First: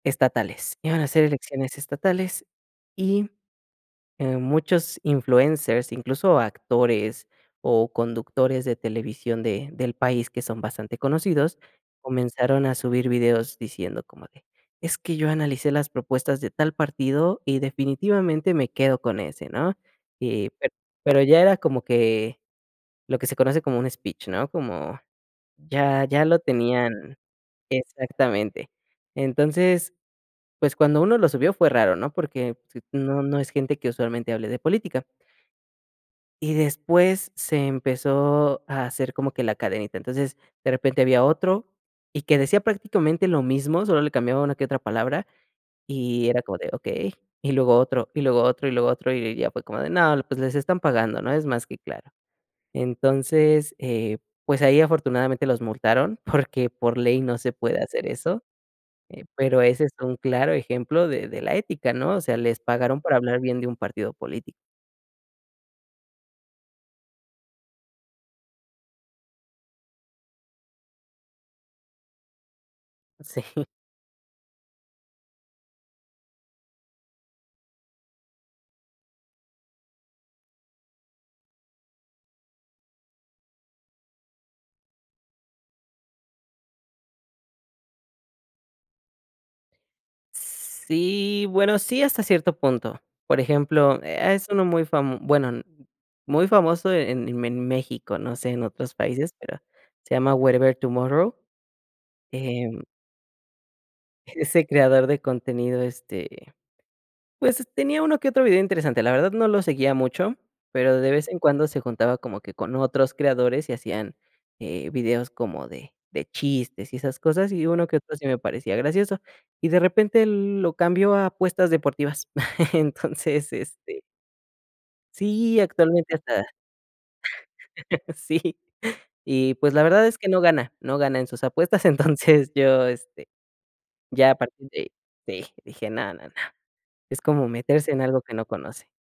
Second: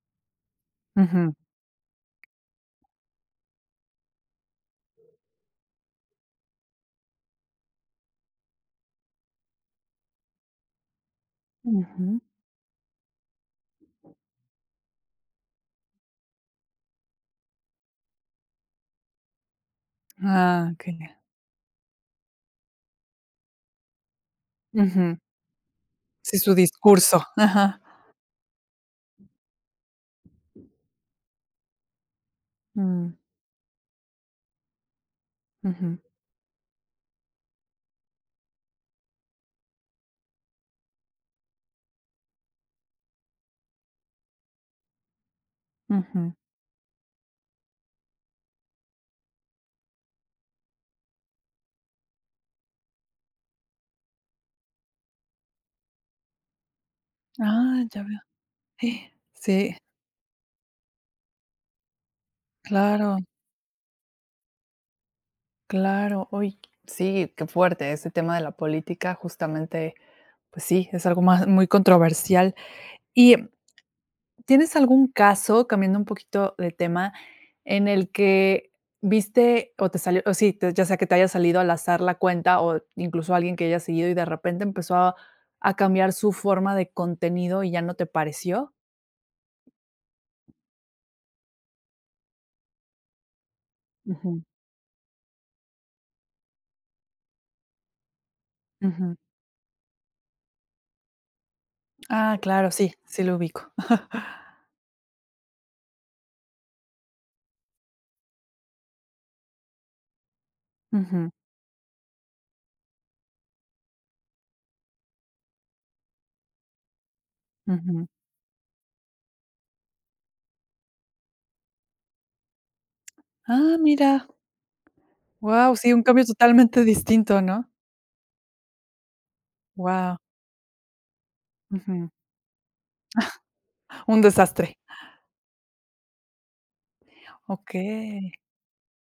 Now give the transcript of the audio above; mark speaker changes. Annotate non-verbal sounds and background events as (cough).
Speaker 1: Estatales, iban a ser
Speaker 2: Ujú.
Speaker 1: elecciones estatales y, eh, muchos influencers, incluso actores o conductores de televisión de del país que son bastante conocidos,
Speaker 2: Ujú.
Speaker 1: comenzaron a subir videos diciendo como de: "Es que yo analicé las propuestas de tal partido y definitivamente me quedo con ese", ¿no?, eh,
Speaker 2: Ah,
Speaker 1: pero
Speaker 2: genial.
Speaker 1: pero ya era como que lo que se conoce como un speech, ¿no?, como
Speaker 2: Ujú.
Speaker 1: ya ya
Speaker 2: Sí,
Speaker 1: lo
Speaker 2: su
Speaker 1: tenían
Speaker 2: discurso, ajá.
Speaker 1: Exactamente, entonces, pues, cuando uno lo subió fue raro, ¿no?, porque
Speaker 2: Mm.
Speaker 1: no, no es gente que usualmente hable de política.
Speaker 2: Ujú.
Speaker 1: Y después se empezó a hacer como que la cadenita, entonces, de repente había otro y que decía prácticamente lo mismo, solo le cambiaba una que otra palabra y
Speaker 2: Ujú.
Speaker 1: era como de: "Okey", y luego otro, y luego otro, y luego otro, y y ya fue como de: "No, pues, les están pagando, ¿no?, es más que claro", entonces, eh, pues, ahí afortunadamente los multaron porque por ley no se puede
Speaker 2: Ah, ya
Speaker 1: hacer
Speaker 2: veo.
Speaker 1: eso,
Speaker 2: (gasps)
Speaker 1: eh, pero
Speaker 2: Sí.
Speaker 1: ese es un claro ejemplo de de la ética, ¿no?, o sea, les pagaron por
Speaker 2: Claro.
Speaker 1: hablar bien de un partido político.
Speaker 2: Claro, uy, sí, qué fuerte ese tema de la política, justamente, pues sí, es algo más muy controversial, y,
Speaker 1: Sí.
Speaker 2: ¿tienes algún caso, cambiando un poquito de tema, en el que viste o te salió o si, ya sea que te haya salido al azar la cuenta o incluso alguien que hayas seguido y de repente empezó a a cambiar su forma de contenido y ya no te pareció?
Speaker 1: Sí bueno, sí, hasta cierto punto, por ejemplo, e
Speaker 2: Ujú.
Speaker 1: es uno muy fam bueno, muy famoso en en en México, no sé en otros
Speaker 2: Ujú.
Speaker 1: países, pero se llama Werevertumorro,
Speaker 2: Ah,
Speaker 1: eh
Speaker 2: claro, sí, sí lo ubico. (chuckles)
Speaker 1: ese creador de contenido, este, pues, tenía uno que otro video interesante, la verdad no lo seguía mucho, pero de vez
Speaker 2: Ujú.
Speaker 1: en cuando se juntaba como que con otros creadores y hacían, eh, videos como de de chistes y esas cosas y uno que
Speaker 2: Ujú.
Speaker 1: otro sí me parecía gracioso, y de repente lo cambió a apuestas deportivas, (chuckles) entonces,
Speaker 2: Ah,
Speaker 1: este
Speaker 2: mira.
Speaker 1: Sí,
Speaker 2: Guau, sí, un
Speaker 1: actualmente
Speaker 2: cambio
Speaker 1: hasta
Speaker 2: totalmente distinto, ¿no?
Speaker 1: (chuckles) Sí, y, pues, la verdad
Speaker 2: Guau.
Speaker 1: es que no gana, no gana en sus
Speaker 2: Ujú.
Speaker 1: apuestas,
Speaker 2: (chuckles)
Speaker 1: entonces, yo, este,
Speaker 2: Un
Speaker 1: ya a partir
Speaker 2: desastre.
Speaker 1: de ahí dije: "No, no, no", es como meterse en algo
Speaker 2: Okey.
Speaker 1: que no conoce.